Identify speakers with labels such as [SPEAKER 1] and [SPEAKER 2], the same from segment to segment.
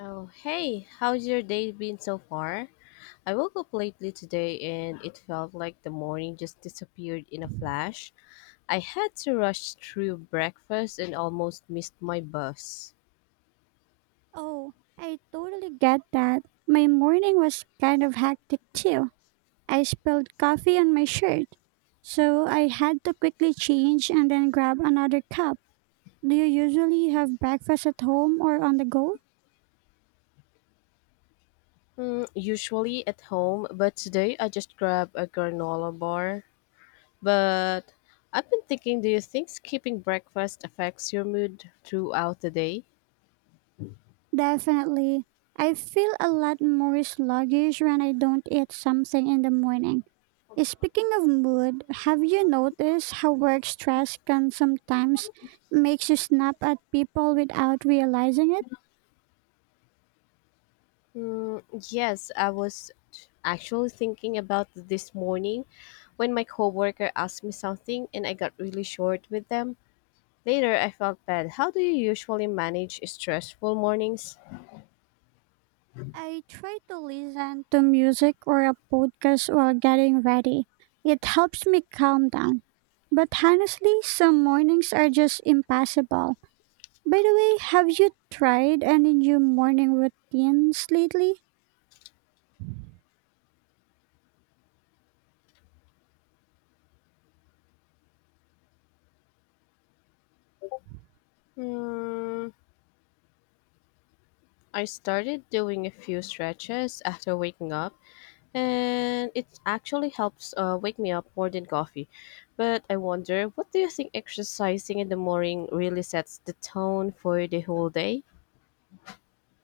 [SPEAKER 1] Oh, hey, how's your day been so far? I woke up lately today and it felt like the morning just disappeared in a flash. I had to rush through breakfast and almost missed my bus.
[SPEAKER 2] Oh, I totally get that. My morning was kind of hectic too. I spilled coffee on my shirt, so I had to quickly change and then grab another cup. Do you usually have breakfast at home or on the go?
[SPEAKER 1] Usually at home, but today I just grabbed a granola bar. But I've been thinking, do you think skipping breakfast affects your mood throughout the day?
[SPEAKER 2] Definitely. I feel a lot more sluggish when I don't eat something in the morning. Speaking of mood, have you noticed how work stress can sometimes makes you snap at people without realizing it?
[SPEAKER 1] Mm, yes, I was actually thinking about this morning when my coworker asked me something and I got really short with them. Later, I felt bad. How do you usually manage stressful mornings?
[SPEAKER 2] I try to listen to music or a podcast while getting ready. It helps me calm down. But honestly, some mornings are just impossible. By the way, have you tried any new morning routines lately?
[SPEAKER 1] Hmm, I started doing a few stretches after waking up, and it actually helps wake me up more than coffee. But I wonder, what do you think exercising in the morning really sets the tone for the whole day?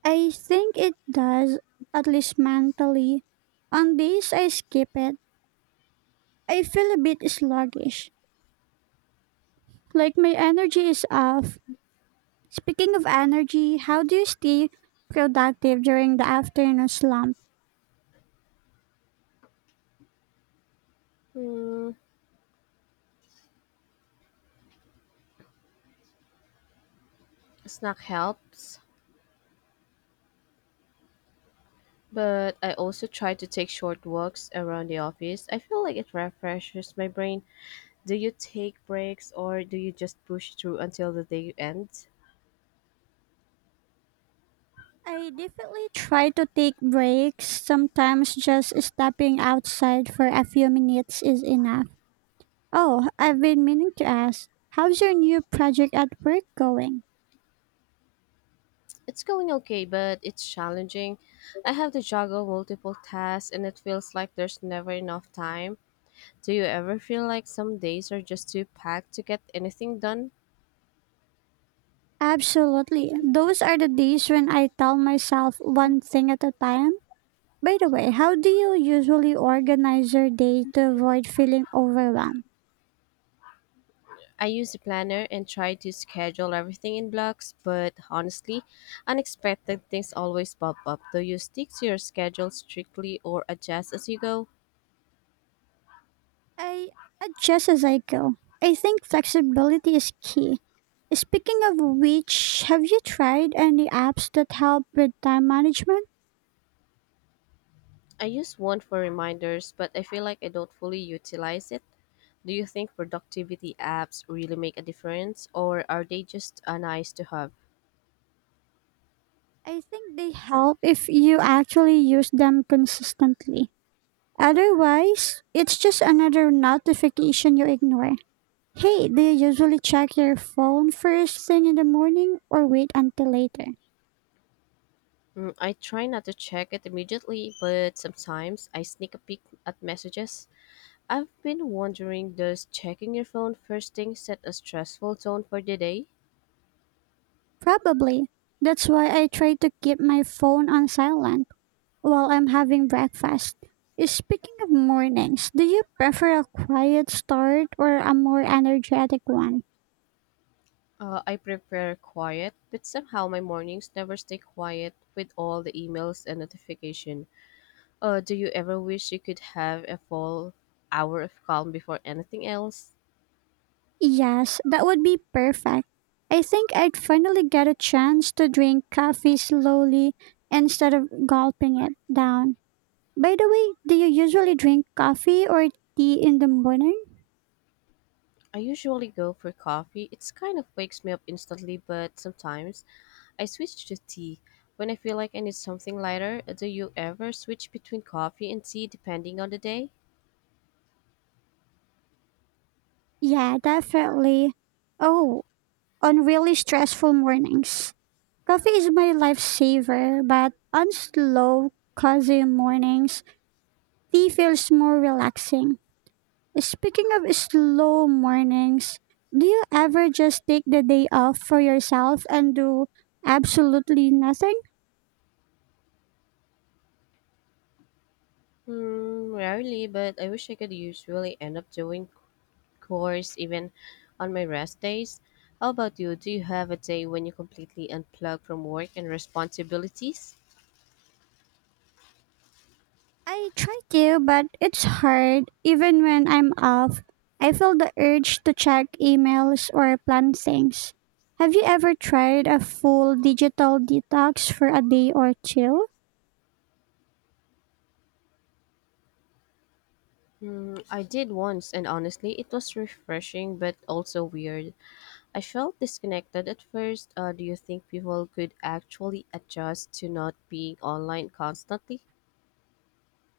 [SPEAKER 2] I think it does, at least mentally. On days I skip it, I feel a bit sluggish, like my energy is off. Speaking of energy, how do you stay productive during the afternoon slump?
[SPEAKER 1] Hmm, Snack helps, but I also try to take short walks around the office. I feel like it refreshes my brain. Do you take breaks or do you just push through until the day ends?
[SPEAKER 2] I definitely try to take breaks. Sometimes just stepping outside for a few minutes is enough. Oh, I've been meaning to ask, how's your new project at work going?
[SPEAKER 1] It's going okay, but it's challenging. I have to juggle multiple tasks and it feels like there's never enough time. Do you ever feel like some days are just too packed to get anything done?
[SPEAKER 2] Absolutely. Those are the days when I tell myself one thing at a time. By the way, how do you usually organize your day to avoid feeling overwhelmed?
[SPEAKER 1] I use a planner and try to schedule everything in blocks, but honestly, unexpected things always pop up. Do you stick to your schedule strictly or adjust as you go?
[SPEAKER 2] I adjust as I go. I think flexibility is key. Speaking of which, have you tried any apps that help with time management?
[SPEAKER 1] I use one for reminders, but I feel like I don't fully utilize it. Do you think productivity apps really make a difference, or are they just a nice to have?
[SPEAKER 2] I think they help if you actually use them consistently. Otherwise, it's just another notification you ignore. Hey, do you usually check your phone first thing in the morning or wait until later?
[SPEAKER 1] I try not to check it immediately, but sometimes I sneak a peek at messages. I've been wondering, does checking your phone first thing set a stressful tone for the day?
[SPEAKER 2] Probably. That's why I try to keep my phone on silent while I'm having breakfast. Speaking of mornings, do you prefer a quiet start or a more energetic one?
[SPEAKER 1] I prefer quiet, but somehow my mornings never stay quiet with all the emails and notification. Do you ever wish you could have a full hour of calm before anything else?
[SPEAKER 2] Yes, that would be perfect. I think I'd finally get a chance to drink coffee slowly instead of gulping it down. By the way, do you usually drink coffee or tea in the morning?
[SPEAKER 1] I usually go for coffee. It's kind of wakes me up instantly, but sometimes I switch to tea when I feel like I need something lighter. Do you ever switch between coffee and tea depending on the day?
[SPEAKER 2] Yeah, definitely. Oh, on really stressful mornings, coffee is my lifesaver, but on slow, cozy mornings, tea feels more relaxing. Speaking of slow mornings, do you ever just take the day off for yourself and do absolutely nothing?
[SPEAKER 1] Rarely, but I wish I could usually end up doing chores even on my rest days. How about you? Do you have a day when you completely unplug from work and responsibilities?
[SPEAKER 2] I try to, but it's hard. Even when I'm off, I feel the urge to check emails or plan things. Have you ever tried a full digital detox for a day or two?
[SPEAKER 1] I did once, and honestly, it was refreshing but also weird. I felt disconnected at first. Do you think people could actually adjust to not being online constantly?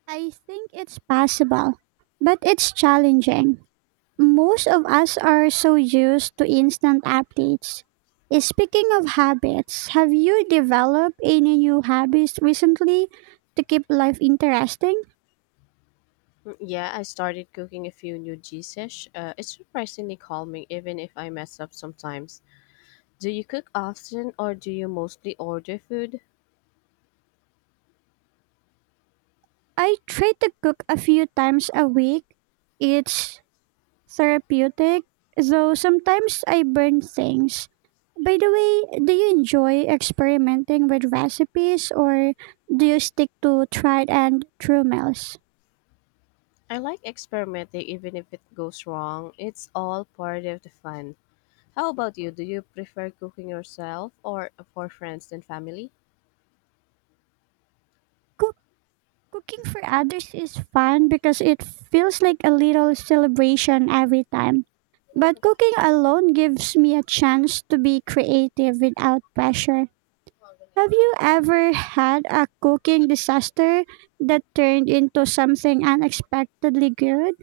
[SPEAKER 2] I think it's possible, but it's challenging. Most of us are so used to instant updates. Speaking of habits, have you developed any new habits recently to keep life interesting?
[SPEAKER 1] Yeah, I started cooking a few new dishes. It's surprisingly calming, even if I mess up sometimes. Do you cook often or do you mostly order food?
[SPEAKER 2] I try to cook a few times a week. It's therapeutic, though sometimes I burn things. By the way, do you enjoy experimenting with recipes or do you stick to tried and true meals?
[SPEAKER 1] I like experimenting even if it goes wrong. It's all part of the fun. How about you? Do you prefer cooking yourself or for friends and family?
[SPEAKER 2] Cook- Cooking for others is fun because it feels like a little celebration every time. But cooking alone gives me a chance to be creative without pressure. Have you ever had a cooking disaster that turned into something unexpectedly good?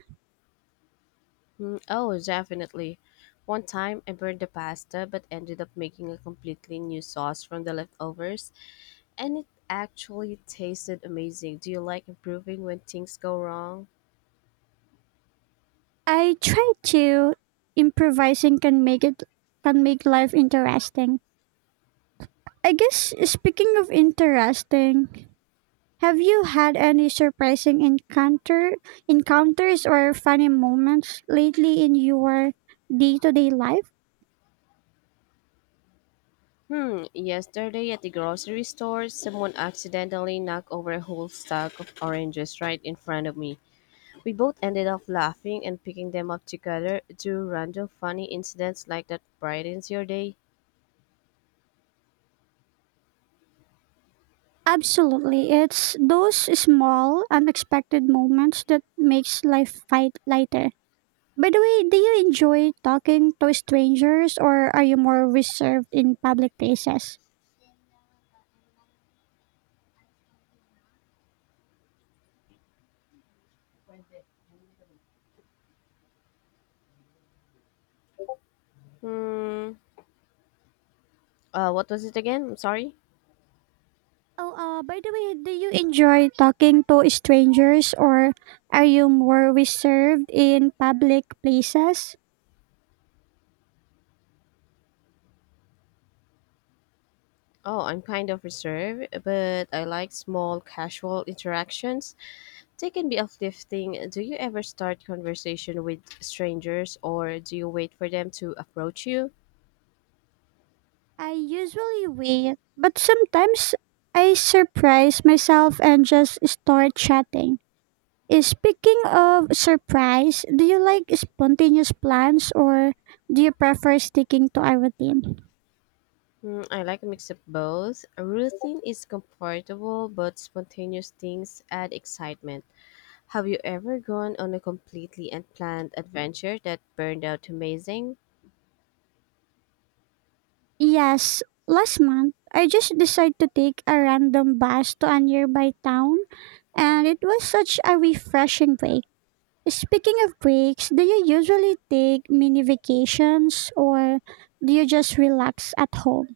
[SPEAKER 1] Oh, definitely. One time I burned the pasta but ended up making a completely new sauce from the leftovers and it actually tasted amazing. Do you like improving when things go wrong?
[SPEAKER 2] I try to. Improvising can make life interesting. I guess speaking of interesting, have you had any surprising encounters or funny moments lately in your day-to-day life?
[SPEAKER 1] Yesterday at the grocery store, someone accidentally knocked over a whole stack of oranges right in front of me. We both ended up laughing and picking them up together. Do random funny incidents like that brightens your day?
[SPEAKER 2] Absolutely. It's those small unexpected moments that makes life fight lighter. By the way, do you enjoy talking to strangers or are you more reserved in public places?
[SPEAKER 1] Hmm. What was it again? I'm sorry.
[SPEAKER 2] Oh, by the way, do you enjoy talking to strangers or are you more reserved in public places?
[SPEAKER 1] Oh, I'm kind of reserved, but I like small, casual interactions. They can be uplifting. Do you ever start conversation with strangers or do you wait for them to approach you?
[SPEAKER 2] I usually wait, but sometimes I surprise myself and just start chatting. Speaking of surprise, do you like spontaneous plans or do you prefer sticking to a routine?
[SPEAKER 1] I like a mix of both. A routine is comfortable, but spontaneous things add excitement. Have you ever gone on a completely unplanned adventure that turned out amazing?
[SPEAKER 2] Yes, last month I just decided to take a random bus to a nearby town, and it was such a refreshing break. Speaking of breaks, do you usually take mini vacations or do you just relax at home?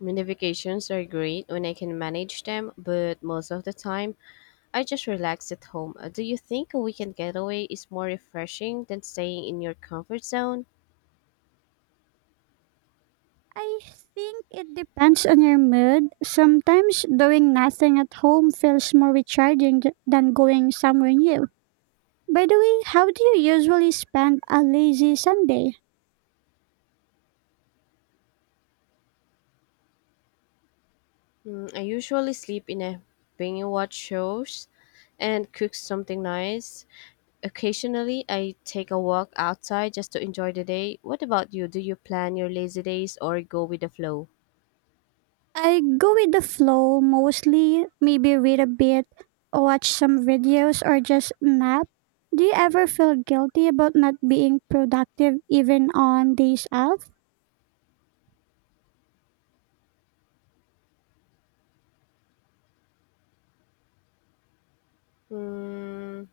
[SPEAKER 1] Mini vacations are great when I can manage them, but most of the time, I just relax at home. Do you think a weekend getaway is more refreshing than staying in your comfort zone?
[SPEAKER 2] I think it depends on your mood. Sometimes doing nothing at home feels more recharging than going somewhere new. By the way, how do you usually spend a lazy Sunday?
[SPEAKER 1] I usually sleep in a binge watch shows and cook something nice. Occasionally, I take a walk outside just to enjoy the day. What about you? Do you plan your lazy days or go with the flow?
[SPEAKER 2] I go with the flow mostly, maybe read a bit, watch some videos, or just nap. Do you ever feel guilty about not being productive even on days off?
[SPEAKER 1] Hmm,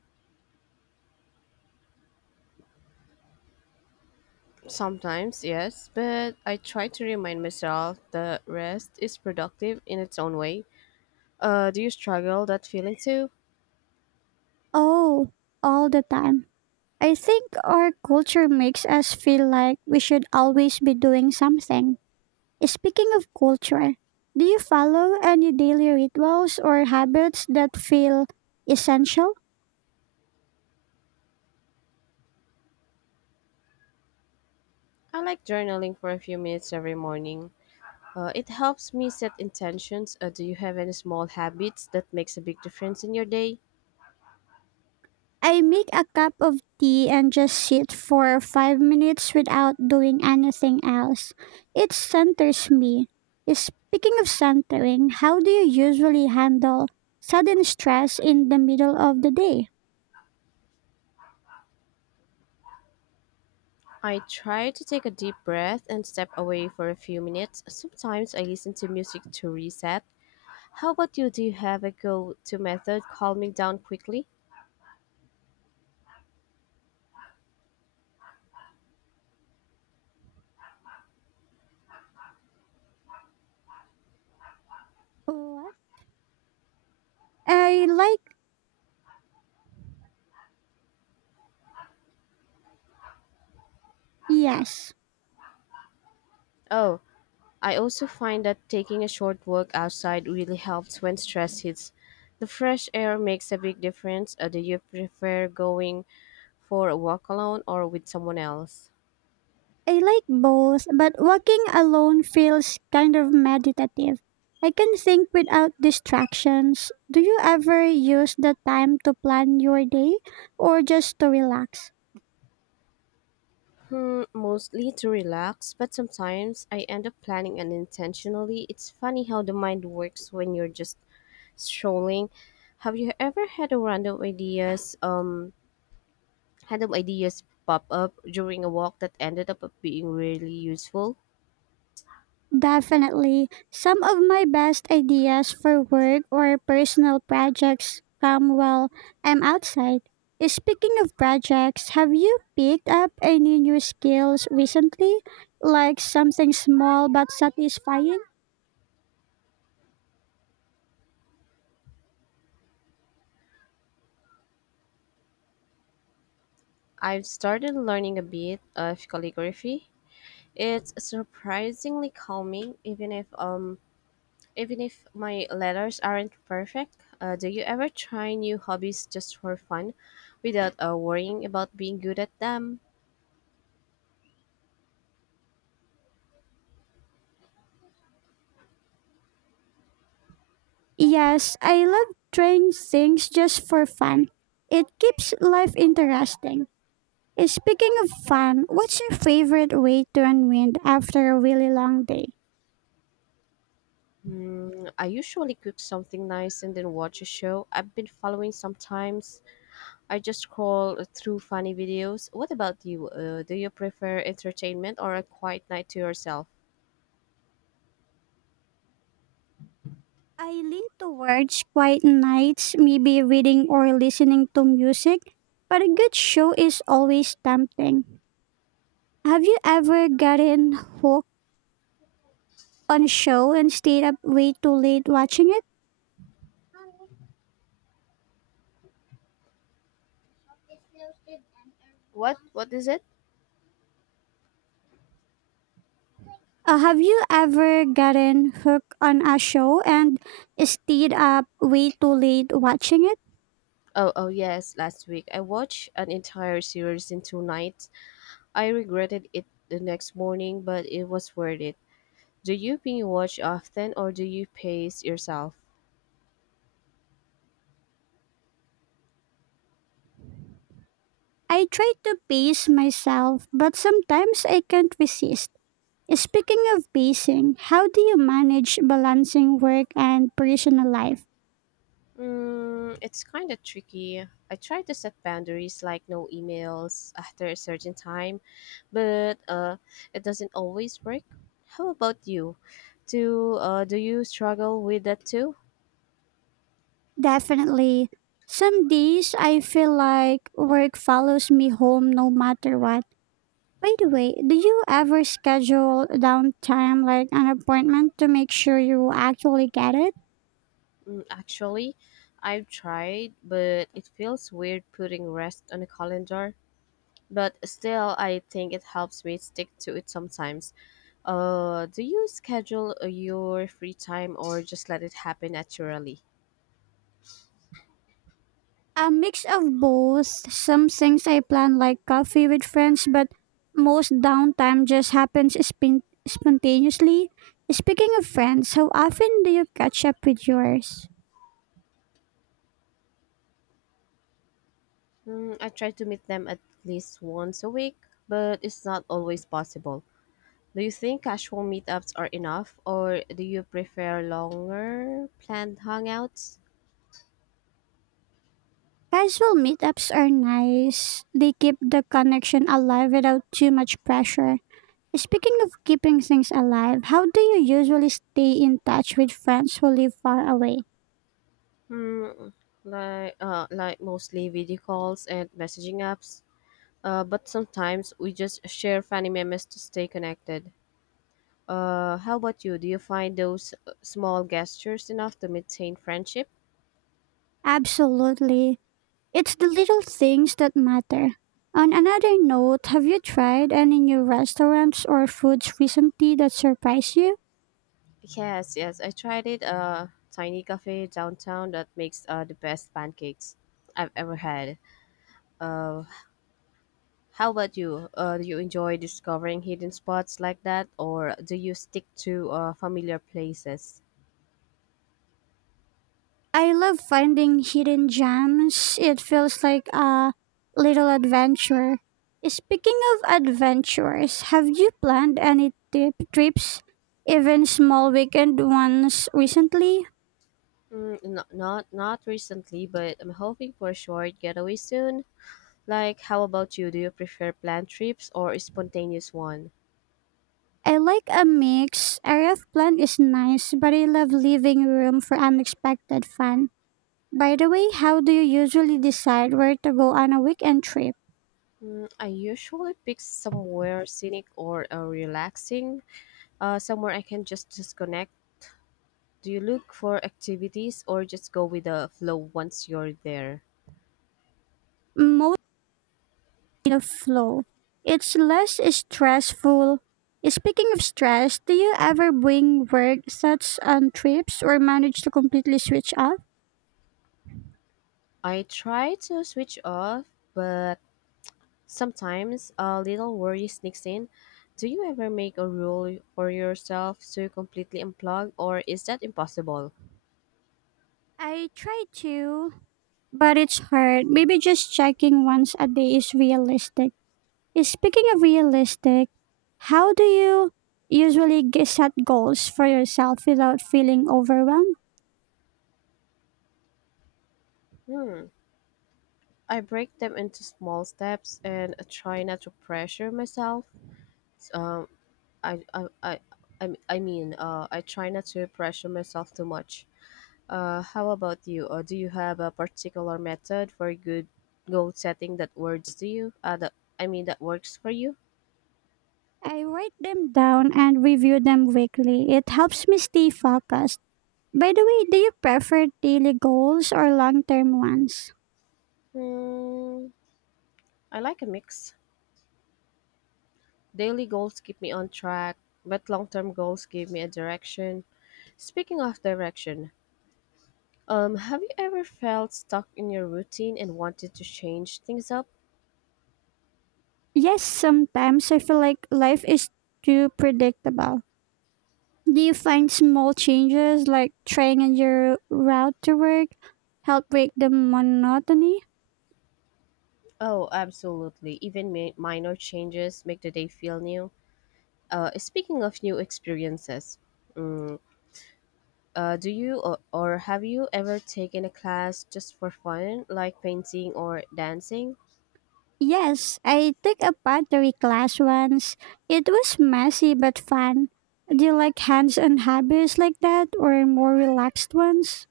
[SPEAKER 1] Sometimes, yes, but I try to remind myself that rest is productive in its own way. Do you struggle that feeling too?
[SPEAKER 2] Oh, all the time. I think our culture makes us feel like we should always be doing something. Speaking of culture, do you follow any daily rituals or habits that feel essential?
[SPEAKER 1] I like journaling for a few minutes every morning. It helps me set intentions. Do you have any small habits that makes a big difference in your day?
[SPEAKER 2] I make a cup of tea and just sit for 5 minutes without doing anything else. It centers me. Speaking of centering, how do you usually handle sudden stress in the middle of the day?
[SPEAKER 1] I try to take a deep breath and step away for a few minutes. Sometimes I listen to music to reset. How about you? Do you have a go to method calming down quickly?
[SPEAKER 2] What? I like, yes,
[SPEAKER 1] Oh, I also find that taking a short walk outside really helps when stress hits. The fresh air makes a big difference. Do you prefer going for a walk alone or with someone else?
[SPEAKER 2] I like both, but walking alone feels kind of meditative. I can think without distractions. Do you ever use the time to plan your day or just to relax?
[SPEAKER 1] Mostly to relax, but sometimes I end up planning unintentionally. It's funny how the mind works when you're just strolling. Have you ever had a random ideas pop up during a walk that ended up being really useful?
[SPEAKER 2] Definitely. Some of my best ideas for work or personal projects come while I'm outside. Speaking of projects, have you picked up any new skills recently? Like something small but satisfying?
[SPEAKER 1] I've started learning a bit of calligraphy. It's surprisingly calming, even if my letters aren't perfect. Do you ever try new hobbies just for fun, without worrying about being good at them?
[SPEAKER 2] Yes, I love trying things just for fun. It keeps life interesting. Speaking of fun, what's your favorite way to unwind after a really long day?
[SPEAKER 1] I usually cook something nice and then watch a show I've been following sometimes. I just scroll through funny videos. What about you? Do you prefer entertainment or a quiet night to yourself?
[SPEAKER 2] I lean towards quiet nights, maybe reading or listening to music, but a good show is always tempting. Have you ever gotten hooked on a show and stayed up way too late watching it?
[SPEAKER 1] What? What is it?
[SPEAKER 2] Have you ever gotten hooked on a show and stayed up way too late watching it?
[SPEAKER 1] Oh, oh yes, last week I watched an entire series in two nights. I regretted it the next morning, but it was worth it. Do you binge watch often or do you pace yourself?
[SPEAKER 2] I try to pace myself, but sometimes I can't resist. Speaking of pacing, how do you manage balancing work and personal life?
[SPEAKER 1] It's kind of tricky. I try to set boundaries like no emails after a certain time, but it doesn't always work. How about you? Do you struggle with that too?
[SPEAKER 2] Definitely. Some days I feel like work follows me home no matter what. By the way, do you ever schedule downtime like an appointment to make sure you actually get it?
[SPEAKER 1] Actually, I've tried, but it feels weird putting rest on a calendar. But still, I think it helps me stick to it sometimes. Do you schedule your free time or just let it happen naturally?
[SPEAKER 2] A mix of both. Some things I plan like coffee with friends, but most downtime just happens spontaneously. Speaking of friends, how often do you catch up with yours?
[SPEAKER 1] I try to meet them at least once a week, but it's not always possible. Do you think casual meetups are enough, or do you prefer longer planned hangouts?
[SPEAKER 2] Casual meetups are nice. They keep the connection alive without too much pressure. Speaking of keeping things alive, how do you usually stay in touch with friends who live far away?
[SPEAKER 1] Hmm, like mostly video calls and messaging apps. But sometimes we just share funny memes to stay connected. How about you? Do you find those small gestures enough to maintain friendship?
[SPEAKER 2] Absolutely. It's the little things that matter. On another note, have you tried any new restaurants or foods recently that surprise you?
[SPEAKER 1] Yes. I tried it. A tiny cafe downtown that makes the best pancakes I've ever had. Uh, How about you? Do you enjoy discovering hidden spots like that, or do you stick to familiar places?
[SPEAKER 2] I love finding hidden gems. It feels like a little adventure. Speaking of adventures, have you planned any tip trips, even small weekend ones recently?
[SPEAKER 1] Not recently, but I'm hoping for a short getaway soon. Like, how about you? Do you prefer planned trips or a spontaneous one?
[SPEAKER 2] I like a mix. Area of plan is nice, but I love leaving room for unexpected fun. By the way, how do you usually decide where to go on a weekend trip?
[SPEAKER 1] I usually pick somewhere scenic or relaxing, somewhere I can just disconnect. Do you look for activities or just go with the flow once you're there?
[SPEAKER 2] Most in a flow. It's less stressful. Speaking of stress, do you ever bring work sets on trips or manage to completely switch off?
[SPEAKER 1] I try to switch off, but sometimes a little worry sneaks in. Do you ever make a rule for yourself to completely unplug, or is that impossible?
[SPEAKER 2] I try to, but it's hard. Maybe just checking once a day is realistic. Speaking of realistic, how do you usually set goals for yourself without feeling overwhelmed?
[SPEAKER 1] Hmm. I break them into small steps and try not to pressure myself. Um, I, I, I, I m- I mean, I try not to pressure myself too much. How about you? Or do you have a particular method for good goal setting that works to you? That, I mean, that works for you?
[SPEAKER 2] I write them down and review them weekly. It helps me stay focused. By the way, do you prefer daily goals or long term ones?
[SPEAKER 1] Hmm. I like a mix. Daily goals keep me on track, but long-term goals give me a direction. Speaking of direction, have you ever felt stuck in your routine and wanted to change things up?
[SPEAKER 2] Yes, sometimes I feel like life is too predictable. Do you find small changes like trying your route to work help break the monotony?
[SPEAKER 1] Oh, absolutely. Even minor changes make the day feel new. Speaking of new experiences, mm, do you or have you ever taken a class just for fun, like painting or dancing?
[SPEAKER 2] Yes, I took a pottery class once. It was messy but fun. Do you like hands on hobbies like that or more relaxed ones?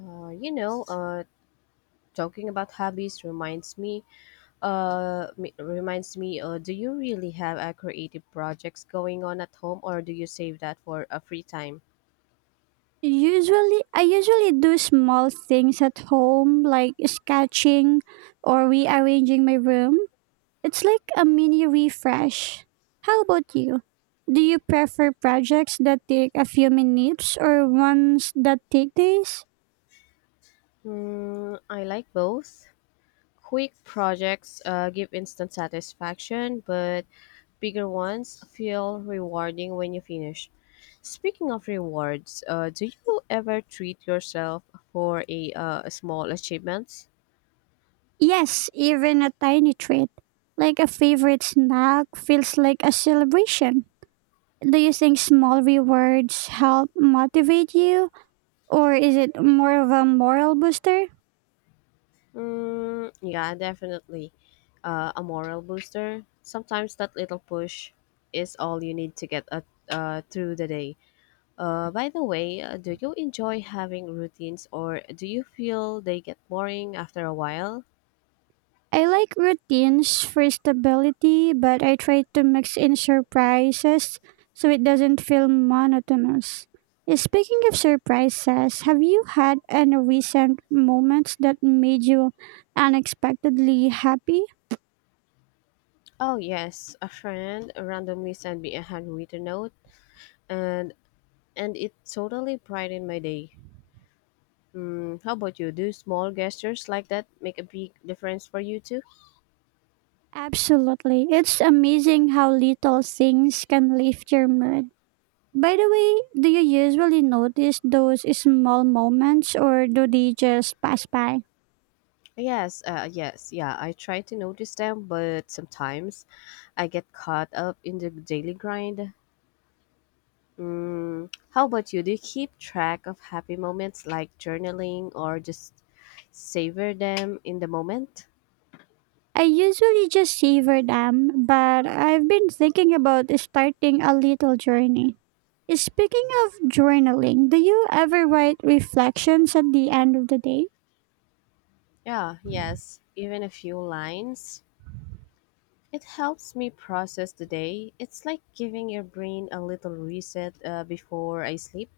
[SPEAKER 1] Uh, you know, uh, Talking about hobbies reminds me, do you really have a creative projects going on at home or do you save that for a free time?
[SPEAKER 2] I usually do small things at home like sketching or rearranging my room. It's like a mini refresh. How about you? Do you prefer projects that take a few minutes or ones that take days?
[SPEAKER 1] I like both. Quick projects give instant satisfaction, but bigger ones feel rewarding when you finish. Speaking of rewards, do you ever treat yourself for a small achievements?
[SPEAKER 2] Yes, even a tiny treat, like a favorite snack, feels like a celebration. Do you think small rewards help motivate you, or is it more of a moral booster?
[SPEAKER 1] Yeah, definitely. A moral booster. Sometimes that little push is all you need to get through the day. By the way, do you enjoy having routines or do you feel they get boring after a while?
[SPEAKER 2] I like routines for stability, but I try to mix in surprises so it doesn't feel monotonous. Speaking of surprises, have you had any recent moments that made you unexpectedly happy?
[SPEAKER 1] Oh, yes. A friend randomly sent me a handwritten note and, and it totally brightened my day. How about you? Do small gestures like that make a big difference for you too?
[SPEAKER 2] Absolutely. It's amazing how little things can lift your mood. By the way, do you usually notice those small moments or do they just pass by?
[SPEAKER 1] Yes, yeah, I try to notice them, but sometimes I get caught up in the daily grind. How about you? Do you keep track of happy moments like journaling or just savor them in the moment?
[SPEAKER 2] I usually just savor them, but I've been thinking about starting a little journey. Speaking of journaling, do you ever write reflections at the end of the day?
[SPEAKER 1] Yeah, yes, even a few lines. It helps me process the day. It's like giving your brain a little reset before I sleep.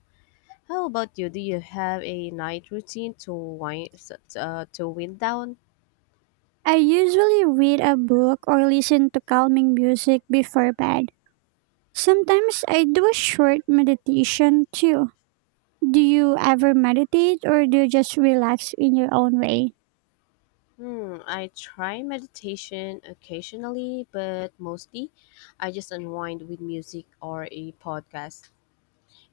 [SPEAKER 1] How about you? Do you have a night routine to wind down?
[SPEAKER 2] I usually read a book or listen to calming music before bed. Sometimes I do a short meditation too. Do you ever meditate or do you just relax in your own way?
[SPEAKER 1] I try meditation occasionally, but mostly I just unwind with music or a podcast.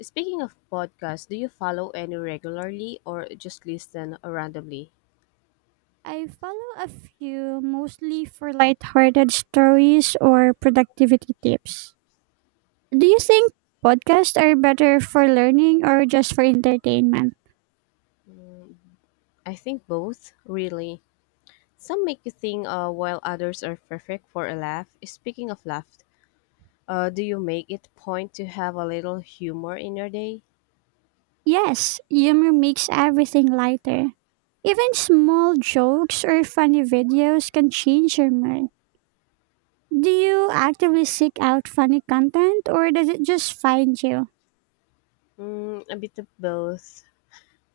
[SPEAKER 1] Speaking of podcasts, do you follow any regularly or just listen randomly?
[SPEAKER 2] I follow a few mostly for lighthearted stories or productivity tips. Do you think podcasts are better for learning or just for entertainment?
[SPEAKER 1] Hmm, I think both, really. Some make you think while others are perfect for a laugh. Speaking of laugh, do you make it point to have a little humor in your day?
[SPEAKER 2] Yes, humor makes everything lighter. Even small jokes or funny videos can change your mood. Do you actively seek out funny content or does it just find you?
[SPEAKER 1] A bit of both,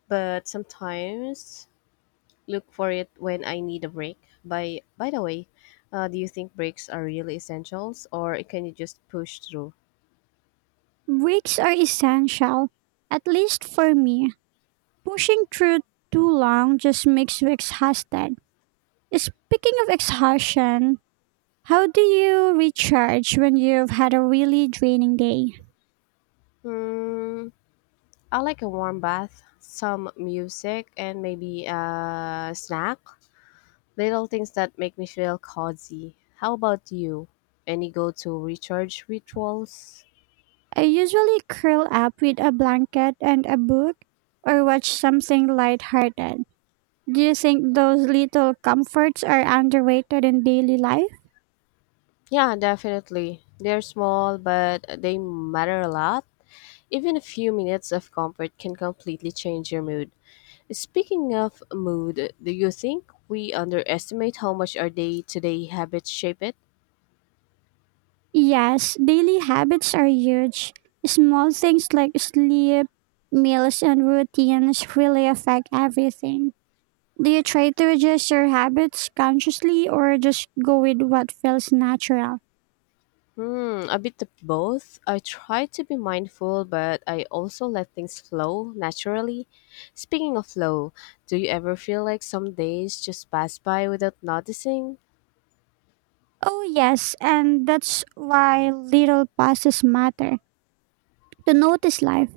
[SPEAKER 1] but sometimes look for it when I need a break. By the way, do you think breaks are really essentials, or can you just push through?
[SPEAKER 2] Breaks are essential, at least for me. Pushing through too long just makes you exhausted. Speaking of exhaustion, how do you recharge when you've had a really draining day?
[SPEAKER 1] Hmm, I like a warm bath, some music, and maybe a snack. Little things that make me feel cozy. How about you? Any go-to recharge rituals?
[SPEAKER 2] I usually curl up with a blanket and a book or watch something lighthearted. Do you think those little comforts are underrated in daily life?
[SPEAKER 1] Yeah, definitely. They're small, but they matter a lot. Even a few minutes of comfort can completely change your mood. Speaking of mood, do you think we underestimate how much our day to day habits shape it?
[SPEAKER 2] Yes, daily habits are huge. Small things like sleep, meals, and routines really affect everything. Do you try to adjust your habits consciously or just go with what feels natural?
[SPEAKER 1] A bit of both. I try to be mindful, but I also let things flow naturally. Speaking of flow, do you ever feel like some days just pass by without noticing?
[SPEAKER 2] Oh, yes, and that's why little pauses matter to notice life.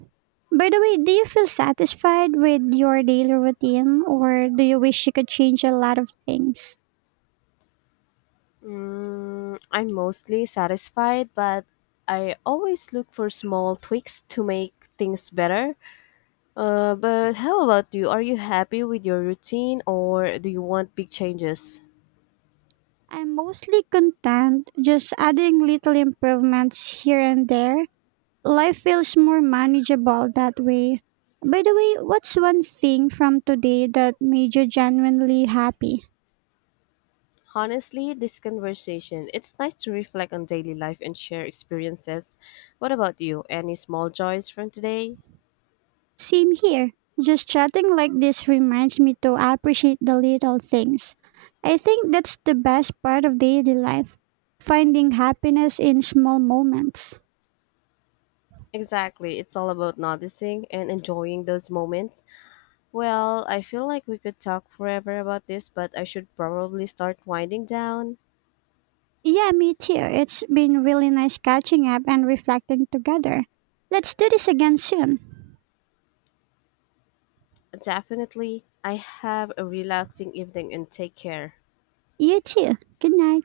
[SPEAKER 2] By the way, do you feel satisfied with your daily routine or do you wish you could change a lot of things?
[SPEAKER 1] I'm mostly satisfied, but I always look for small tweaks to make things better. But how about you? Are you happy with your routine or do you want big changes?
[SPEAKER 2] I'm mostly content, just adding little improvements here and there. Life feels more manageable that way. By the way, what's one thing from today that made you genuinely happy?
[SPEAKER 1] Honestly, this conversation, it's nice to reflect on daily life and share experiences. What about you? Any small joys from today?
[SPEAKER 2] Same here. Just chatting like this reminds me to appreciate the little things. I think that's the best part of daily life, finding happiness in small moments.
[SPEAKER 1] Exactly, it's all about noticing and enjoying those moments. Well, I feel like we could talk forever about this, but I should probably start winding down.
[SPEAKER 2] Yeah, me too. It's been really nice catching up and reflecting together. Let's do this again soon.
[SPEAKER 1] Definitely. I have a relaxing evening and take care.
[SPEAKER 2] You too. Good night.